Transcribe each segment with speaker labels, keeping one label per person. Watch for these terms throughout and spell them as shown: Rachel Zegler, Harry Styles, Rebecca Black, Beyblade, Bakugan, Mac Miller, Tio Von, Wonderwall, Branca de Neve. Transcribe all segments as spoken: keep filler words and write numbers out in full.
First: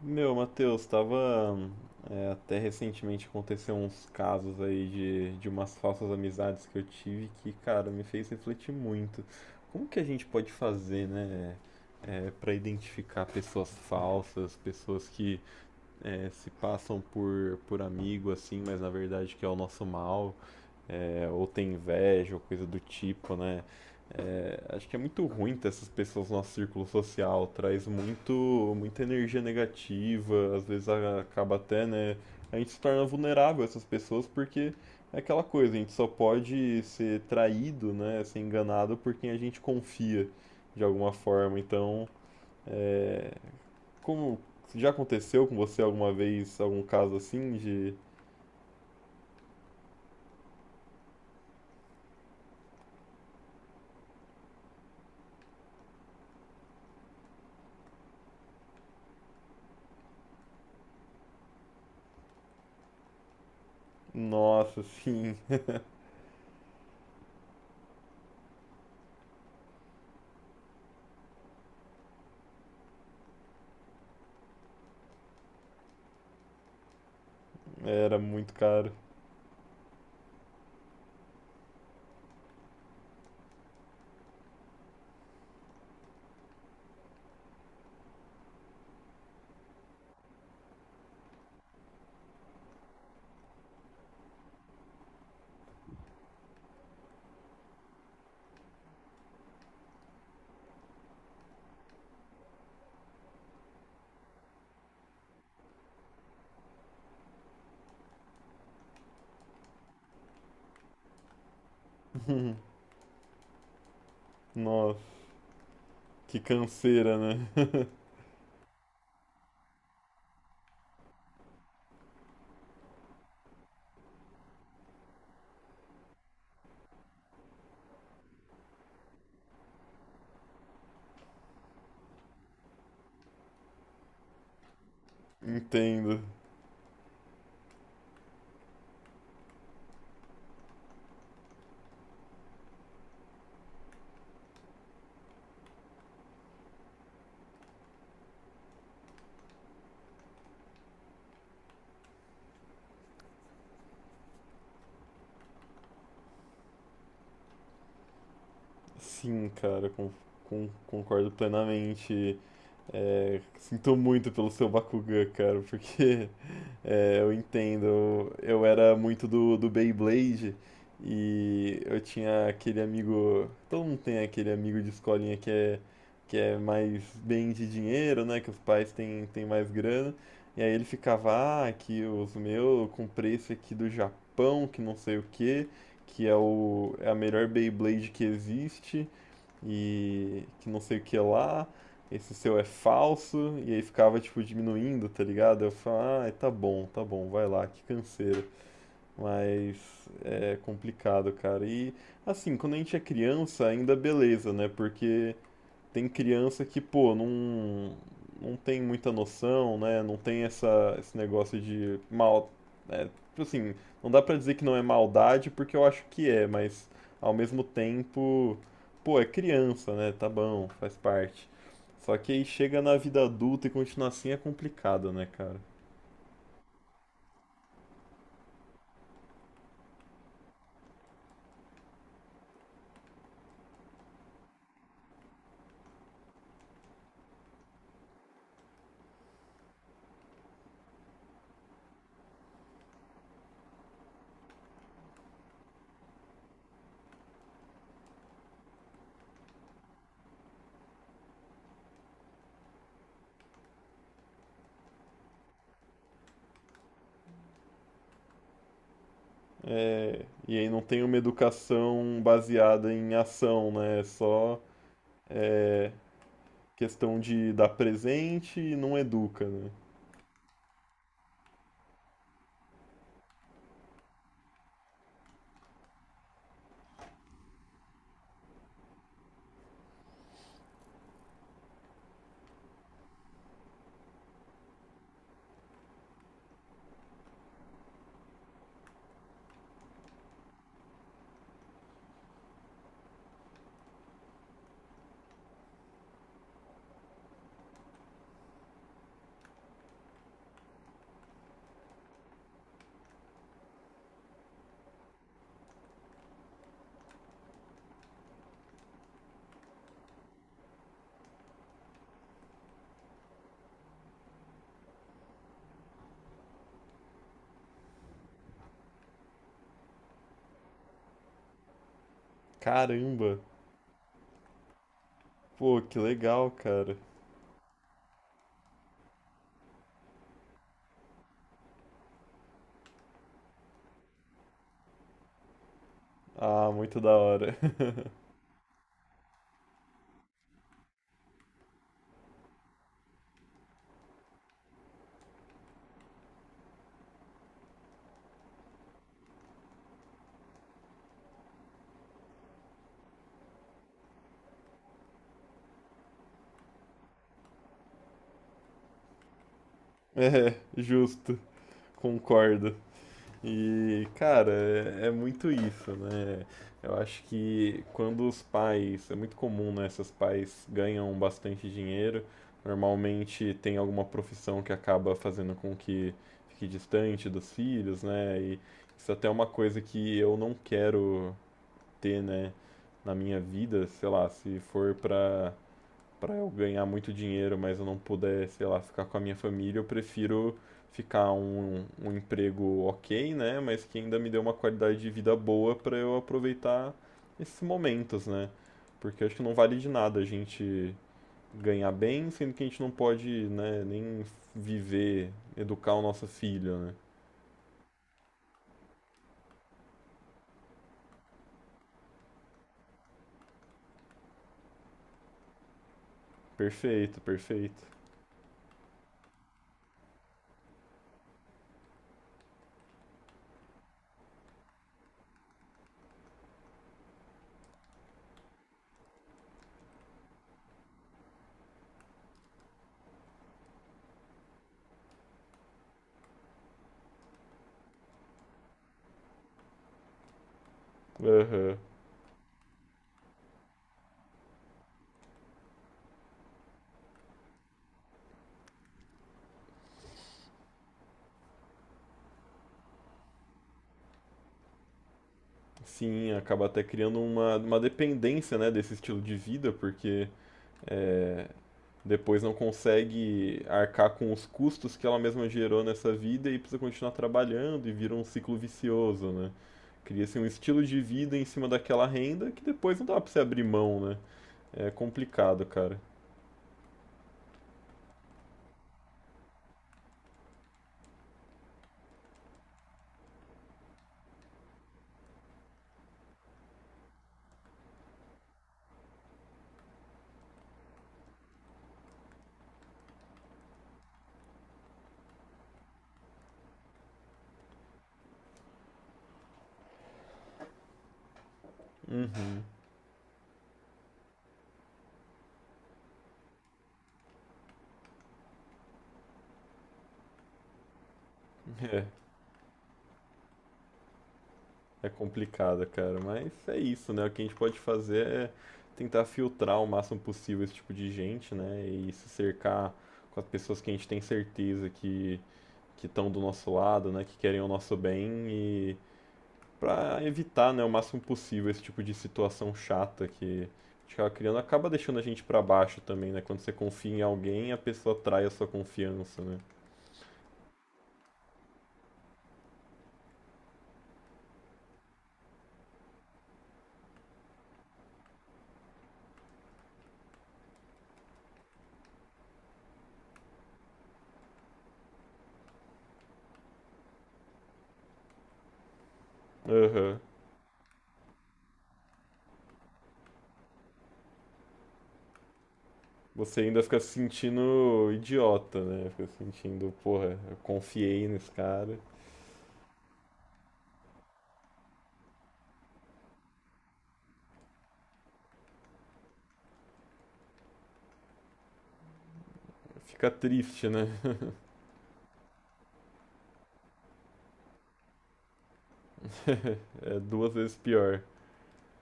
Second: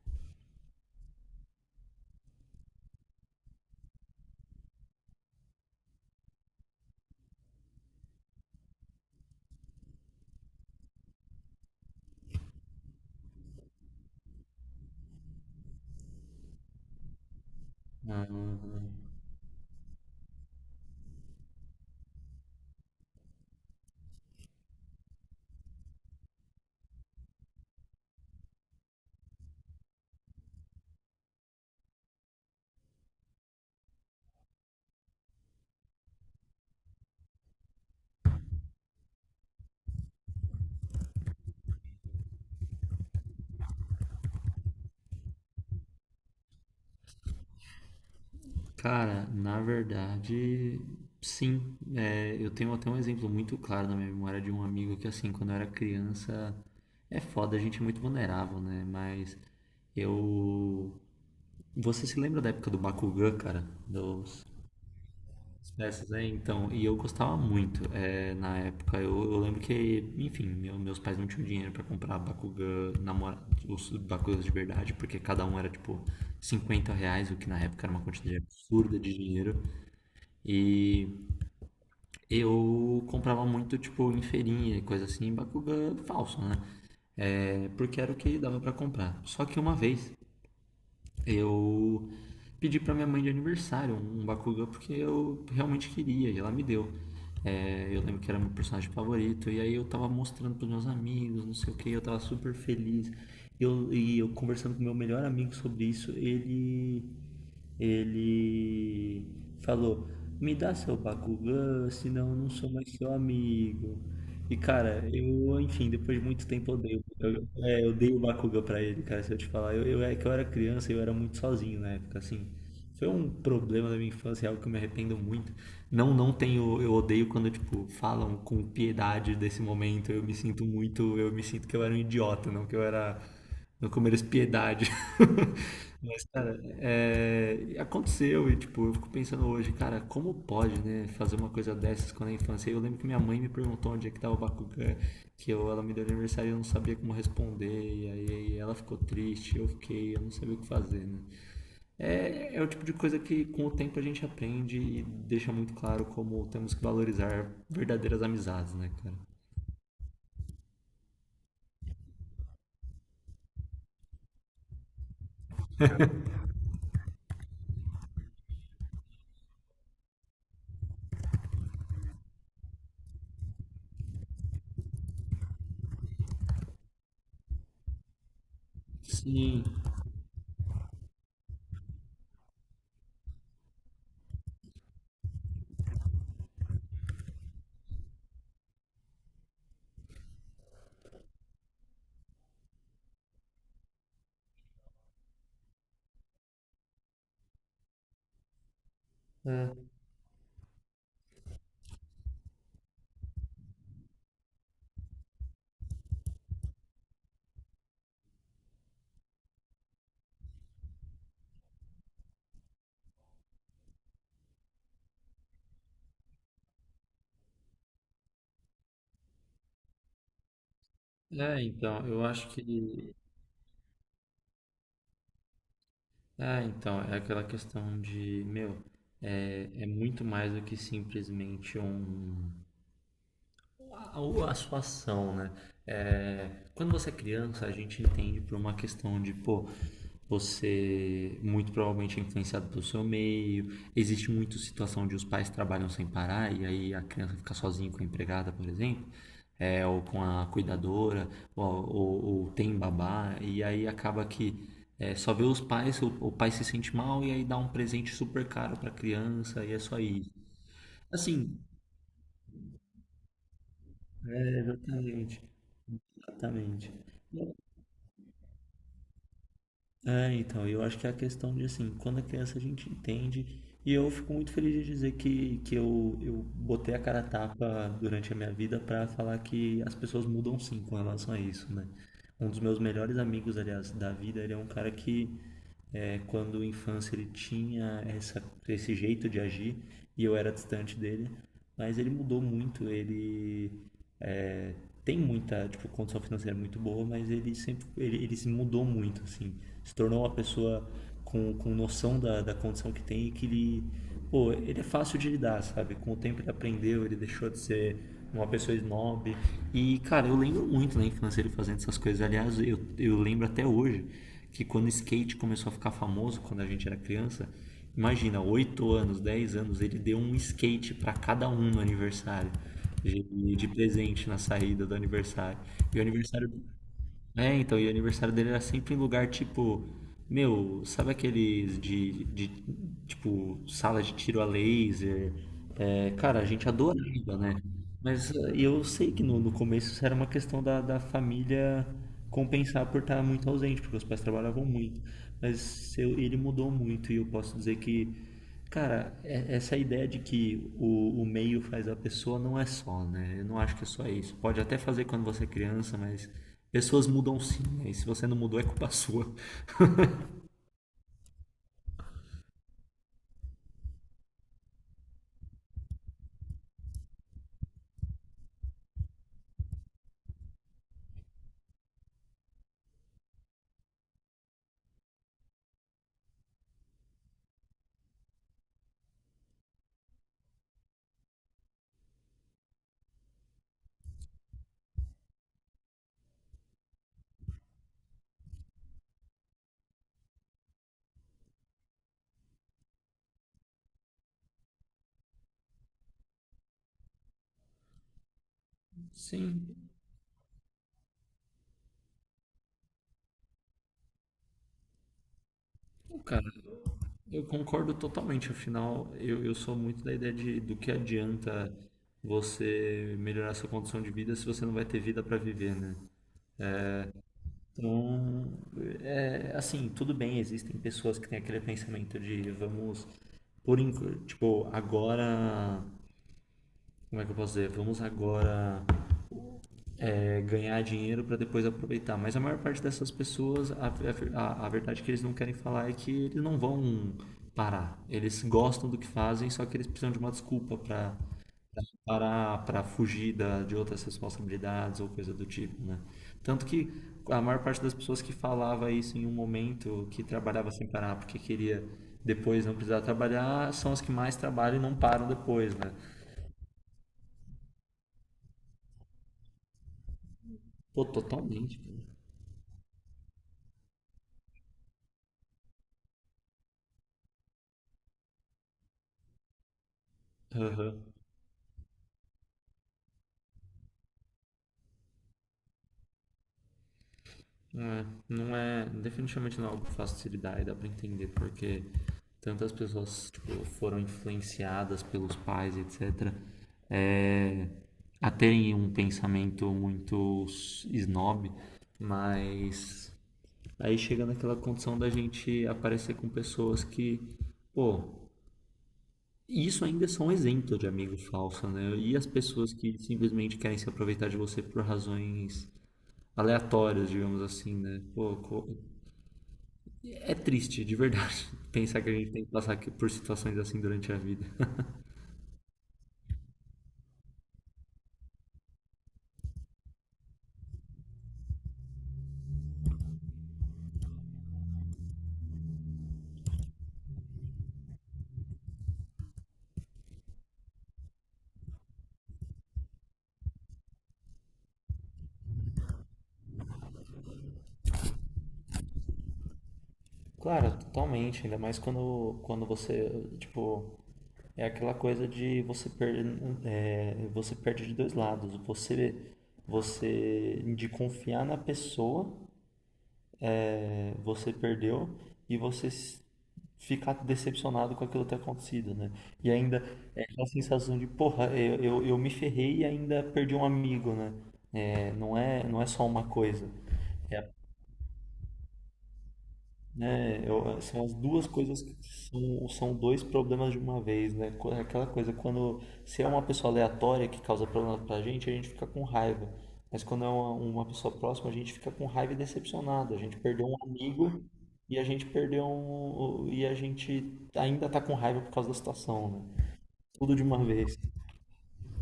Speaker 1: Meu, Matheus, estava até recentemente aconteceu uns casos aí de, de umas falsas amizades que eu tive que, cara, me fez refletir muito. Como que a gente pode fazer, né, é, para identificar pessoas falsas, pessoas que é, se passam por, por
Speaker 2: Ah,
Speaker 1: amigo assim, mas na verdade que é o nosso mal? É, ou tem inveja, ou coisa do tipo, né? É, acho que é muito ruim ter essas pessoas no nosso círculo social, traz muito, muita energia negativa, às vezes a- acaba até, né? A gente se torna vulnerável a essas pessoas porque é aquela coisa, a gente só pode ser traído, né? Ser enganado por quem a gente confia de alguma forma. Então, é, como já aconteceu com você alguma vez algum caso assim de,
Speaker 2: cara, na verdade, sim. É, eu tenho até um exemplo muito claro na minha memória de um amigo que, assim, quando eu era criança, é foda, a gente é muito vulnerável, né? Mas eu. Você se lembra da época do Bakugan, cara? Do
Speaker 1: nossa, sim,
Speaker 2: Dessas aí, então, e eu gostava muito. É, na época, eu, eu lembro que, enfim, meu- meus pais não tinham dinheiro pra comprar Bakugan, namora, os Bakugans de verdade, porque cada um era tipo cinquenta reais, o que na época era uma
Speaker 1: era
Speaker 2: quantidade
Speaker 1: muito caro.
Speaker 2: absurda de dinheiro. E eu comprava muito, tipo, em feirinha e coisa assim, Bakugan falso, né? É, porque era o que dava pra comprar. Só que uma vez eu pedi para minha mãe de aniversário um um Bakugan porque eu realmente queria e ela me deu. É, eu lembro que era meu personagem favorito e aí eu tava mostrando pros meus amigos, não sei o que, eu tava super feliz. Eu, e eu conversando com meu melhor amigo sobre isso, ele ele falou: "Me dá seu Bakugan, senão eu não sou mais seu amigo". E
Speaker 1: Nossa,
Speaker 2: cara, eu, enfim, depois de
Speaker 1: que
Speaker 2: muito tempo eu odeio.
Speaker 1: canseira, né?
Speaker 2: É, eu dei o Bakuga pra ele, cara, se eu te falar. Eu, eu- é que eu era criança e eu era muito sozinho na época, assim. Foi um problema da minha infância, é algo que eu me arrependo muito. Não, não tenho, eu odeio quando, tipo, falam com piedade desse momento. Eu me sinto muito, eu me sinto que eu era um idiota, não que eu era, não que eu mereço piedade.
Speaker 1: Entendo.
Speaker 2: Mas, cara, é, aconteceu e, tipo, eu fico pensando hoje, cara, como pode, né, fazer uma coisa dessas quando é infância? Eu lembro que minha mãe me perguntou onde é que tava o Bakugan que eu, ela me deu aniversário e eu não sabia como responder, e aí ela ficou triste, eu fiquei, eu não sabia o que fazer, né? É, é o tipo de coisa que com o tempo a gente aprende e deixa muito claro como temos que valorizar verdadeiras amizades, né, cara?
Speaker 1: Sim, cara, con- con- concordo plenamente. É, sinto muito pelo seu Bakugan, cara, porque é, eu entendo. Eu, era muito do, do Beyblade e eu tinha aquele amigo. Todo mundo tem aquele amigo de escolinha que é, que é mais bem de dinheiro, né? Que os pais têm, têm
Speaker 2: Sim.
Speaker 1: mais grana. E aí ele ficava, ah, aqui os meus, eu comprei esse aqui do Japão, que não sei o que que é, o, é a melhor Beyblade que existe e que não sei o que lá, esse seu é falso, e aí ficava, tipo, diminuindo, tá ligado? Eu falava, ah, tá bom, tá bom, vai lá, que canseira. Mas
Speaker 2: É.
Speaker 1: é complicado, cara. E assim, quando a gente é criança, ainda beleza, né? Porque tem criança que, pô, não, não tem muita noção, né? Não tem essa, esse negócio de mal. É, tipo assim, não dá pra dizer que não é maldade, porque eu acho que é, mas ao mesmo tempo, pô, é criança, né? Tá bom, faz parte.
Speaker 2: É, então,
Speaker 1: Só
Speaker 2: eu
Speaker 1: que aí
Speaker 2: acho
Speaker 1: chega na
Speaker 2: que.
Speaker 1: vida adulta e continuar assim é complicado, né, cara?
Speaker 2: É, então, é aquela questão de, meu, é, é muito mais do que simplesmente um. a, a sua ação, né? É, quando você é criança, a gente entende por uma questão de, pô, você muito provavelmente é influenciado pelo seu meio. Existe muita situação de os pais trabalham sem parar e aí a criança fica sozinha com a empregada, por exemplo, é, ou com a cuidadora, ou, ou, ou tem babá, e aí acaba que é, só vê os pais, o, o pai se sente mal e aí dá um presente super caro pra criança e é só
Speaker 1: É,
Speaker 2: isso.
Speaker 1: e aí não tem uma
Speaker 2: Assim,
Speaker 1: educação baseada em ação, né? É
Speaker 2: é,
Speaker 1: só
Speaker 2: exatamente,
Speaker 1: é,
Speaker 2: exatamente.
Speaker 1: questão de dar presente e não educa, né?
Speaker 2: É, então, eu acho que é a questão de assim, quando a criança a gente entende, e eu fico muito feliz de dizer que, que eu, eu botei a cara a tapa durante a minha vida para falar que as pessoas mudam sim com relação a isso, né? Um dos meus melhores amigos, aliás, da vida, ele é um cara que, é, quando infância, ele tinha essa, esse jeito de agir e eu era distante dele, mas ele mudou muito, ele tem muita tipo, condição financeira muito boa, mas ele sempre ele, ele se mudou muito, assim. Se tornou uma pessoa com, com noção da, da condição que tem e que ele, pô, ele é fácil de lidar, sabe? Com o tempo ele aprendeu, ele deixou de ser uma pessoa snob. E, cara, eu, lembro muito na infância ele fazendo essas coisas. Aliás, eu, eu lembro até hoje que quando o skate começou a ficar famoso, quando a gente era criança, imagina, oito anos, dez anos, ele deu um skate para cada um no aniversário
Speaker 1: Caramba!
Speaker 2: de, de presente na saída do aniversário.
Speaker 1: Pô, que
Speaker 2: E o
Speaker 1: legal,
Speaker 2: aniversário.
Speaker 1: cara.
Speaker 2: É, então, e o aniversário dele era sempre em lugar tipo. Meu, sabe aqueles de, de tipo, sala de tiro a laser? É, cara, a gente
Speaker 1: Ah, muito da
Speaker 2: adorava,
Speaker 1: hora.
Speaker 2: né? Mas eh, eu sei que no, no começo isso era uma questão da, da família compensar por estar muito ausente, porque os pais trabalhavam muito. Mas eu- ele mudou muito e eu posso dizer que, cara, é- essa ideia de que o, o meio faz a pessoa não é só, né? Eu não acho que é só isso. Pode até fazer quando você é criança, mas pessoas mudam sim, né? E se você não mudou, é culpa sua.
Speaker 1: Justo, concordo. E, cara, é, é muito isso, né? Eu acho que quando os pais, é muito comum, né? Esses pais ganham bastante dinheiro, normalmente tem alguma profissão que acaba fazendo com que fique distante dos filhos, né? E isso até é uma coisa que eu não quero ter, né, na minha vida, sei lá, se for pra para eu ganhar muito dinheiro, mas eu não puder, sei lá, ficar com a minha família, eu prefiro ficar um, um emprego ok, né? Mas que ainda me dê uma qualidade de vida boa para eu aproveitar esses momentos, né? Porque eu acho que não
Speaker 2: Sim,
Speaker 1: vale de nada a gente ganhar bem, sendo que a gente não pode, né, nem viver, educar o
Speaker 2: não,
Speaker 1: nosso
Speaker 2: cara,
Speaker 1: filho, né?
Speaker 2: eu concordo totalmente. Afinal, eu, eu sou muito da ideia de do que adianta você melhorar sua condição de vida se você não vai ter vida para viver, né?
Speaker 1: Perfeito, perfeito.
Speaker 2: Então, é, assim, tudo bem, existem pessoas que têm aquele pensamento de vamos, por enqu- tipo, agora, como é que eu posso dizer? Vamos agora é, ganhar dinheiro para depois aproveitar. Mas a maior parte dessas pessoas, a, a, a verdade que eles não querem falar é que eles não vão parar. Eles gostam do que fazem, só que eles precisam de uma desculpa para
Speaker 1: Aham.
Speaker 2: parar para fugir da, de outras responsabilidades ou coisa do tipo, né? Tanto que a maior parte das pessoas que falava isso em um momento que trabalhava sem parar porque queria depois não precisar trabalhar são as que mais trabalham e não param depois, né?
Speaker 1: Sim, acaba até criando uma, uma dependência, né, desse estilo de vida, porque
Speaker 2: Pô,
Speaker 1: é,
Speaker 2: totalmente, cara.
Speaker 1: depois não consegue arcar com os custos que ela mesma gerou nessa vida e precisa continuar trabalhando e vira um ciclo vicioso, né? Cria-se um estilo de
Speaker 2: Aham.
Speaker 1: vida em cima daquela renda que depois não dá pra você abrir mão, né? É complicado, cara.
Speaker 2: Não é, não é, definitivamente não é algo fácil de se lidar e dá pra entender porque tantas pessoas, tipo, foram influenciadas pelos pais, etcétera, é, a terem um pensamento muito snob, mas aí chega naquela condição da gente aparecer com pessoas que, pô, isso ainda são exemplo de amigo falso, né? E as
Speaker 1: Uhum.
Speaker 2: pessoas que simplesmente querem se aproveitar de você por razões aleatórias, digamos assim, né? Pô, co- É triste, de verdade, pensar
Speaker 1: É,
Speaker 2: que a gente tem que passar aqui por situações assim durante a vida.
Speaker 1: é complicado, cara. Mas é isso, né? O que a gente pode fazer é tentar filtrar o máximo possível esse tipo de gente, né? E se cercar com as pessoas que a gente tem certeza que que estão do nosso lado, né? Que querem o nosso bem e para evitar, né, o máximo possível esse tipo de situação chata que a gente acaba criando, acaba deixando a gente para baixo também, né? Quando você confia em alguém, a pessoa trai a sua confiança, né?
Speaker 2: Claro, totalmente. Ainda mais quando, quando você, tipo, é aquela coisa de você perde, é, você perde de dois lados. Você, você de confiar na pessoa é, você perdeu e você s- ficar decepcionado com aquilo ter acontecido, né? E ainda
Speaker 1: Aham.
Speaker 2: é aquela sensação de, porra, eu, eu, eu me ferrei e ainda perdi um amigo, né? É, não é, não é só uma
Speaker 1: Você
Speaker 2: coisa.
Speaker 1: ainda fica se sentindo idiota, né? Fica se sentindo, porra,
Speaker 2: É,
Speaker 1: eu
Speaker 2: eu- são as
Speaker 1: confiei
Speaker 2: duas
Speaker 1: nesse
Speaker 2: coisas que
Speaker 1: cara.
Speaker 2: são, são dois problemas de uma vez, né? Co- Aquela coisa, quando se é uma pessoa aleatória que causa problema pra gente, a gente fica com raiva. Mas quando é uma, uma pessoa próxima, a gente fica com raiva e decepcionado. A
Speaker 1: Fica
Speaker 2: gente perdeu um
Speaker 1: triste, né?
Speaker 2: amigo e a gente perdeu um, e a gente ainda tá com raiva por causa da situação, né?
Speaker 1: É
Speaker 2: Tudo de
Speaker 1: duas
Speaker 2: uma
Speaker 1: vezes
Speaker 2: vez.
Speaker 1: pior.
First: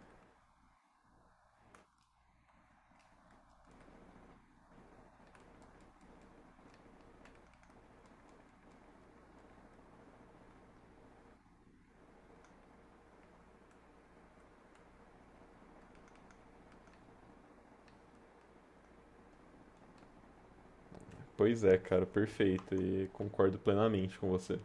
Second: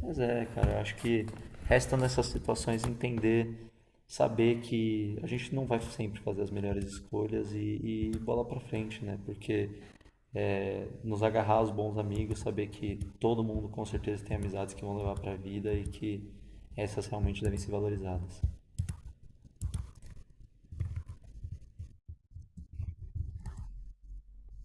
Speaker 2: Mas é, cara, eu acho que resta nessas situações entender, saber que a gente não vai sempre fazer as melhores escolhas e, e bola pra frente, né? Porque é, nos agarrar aos bons amigos, saber que todo mundo com certeza tem amizades que vão levar pra vida e que essas realmente devem ser valorizadas.
Speaker 1: Pois é, cara, perfeito. E concordo plenamente com você.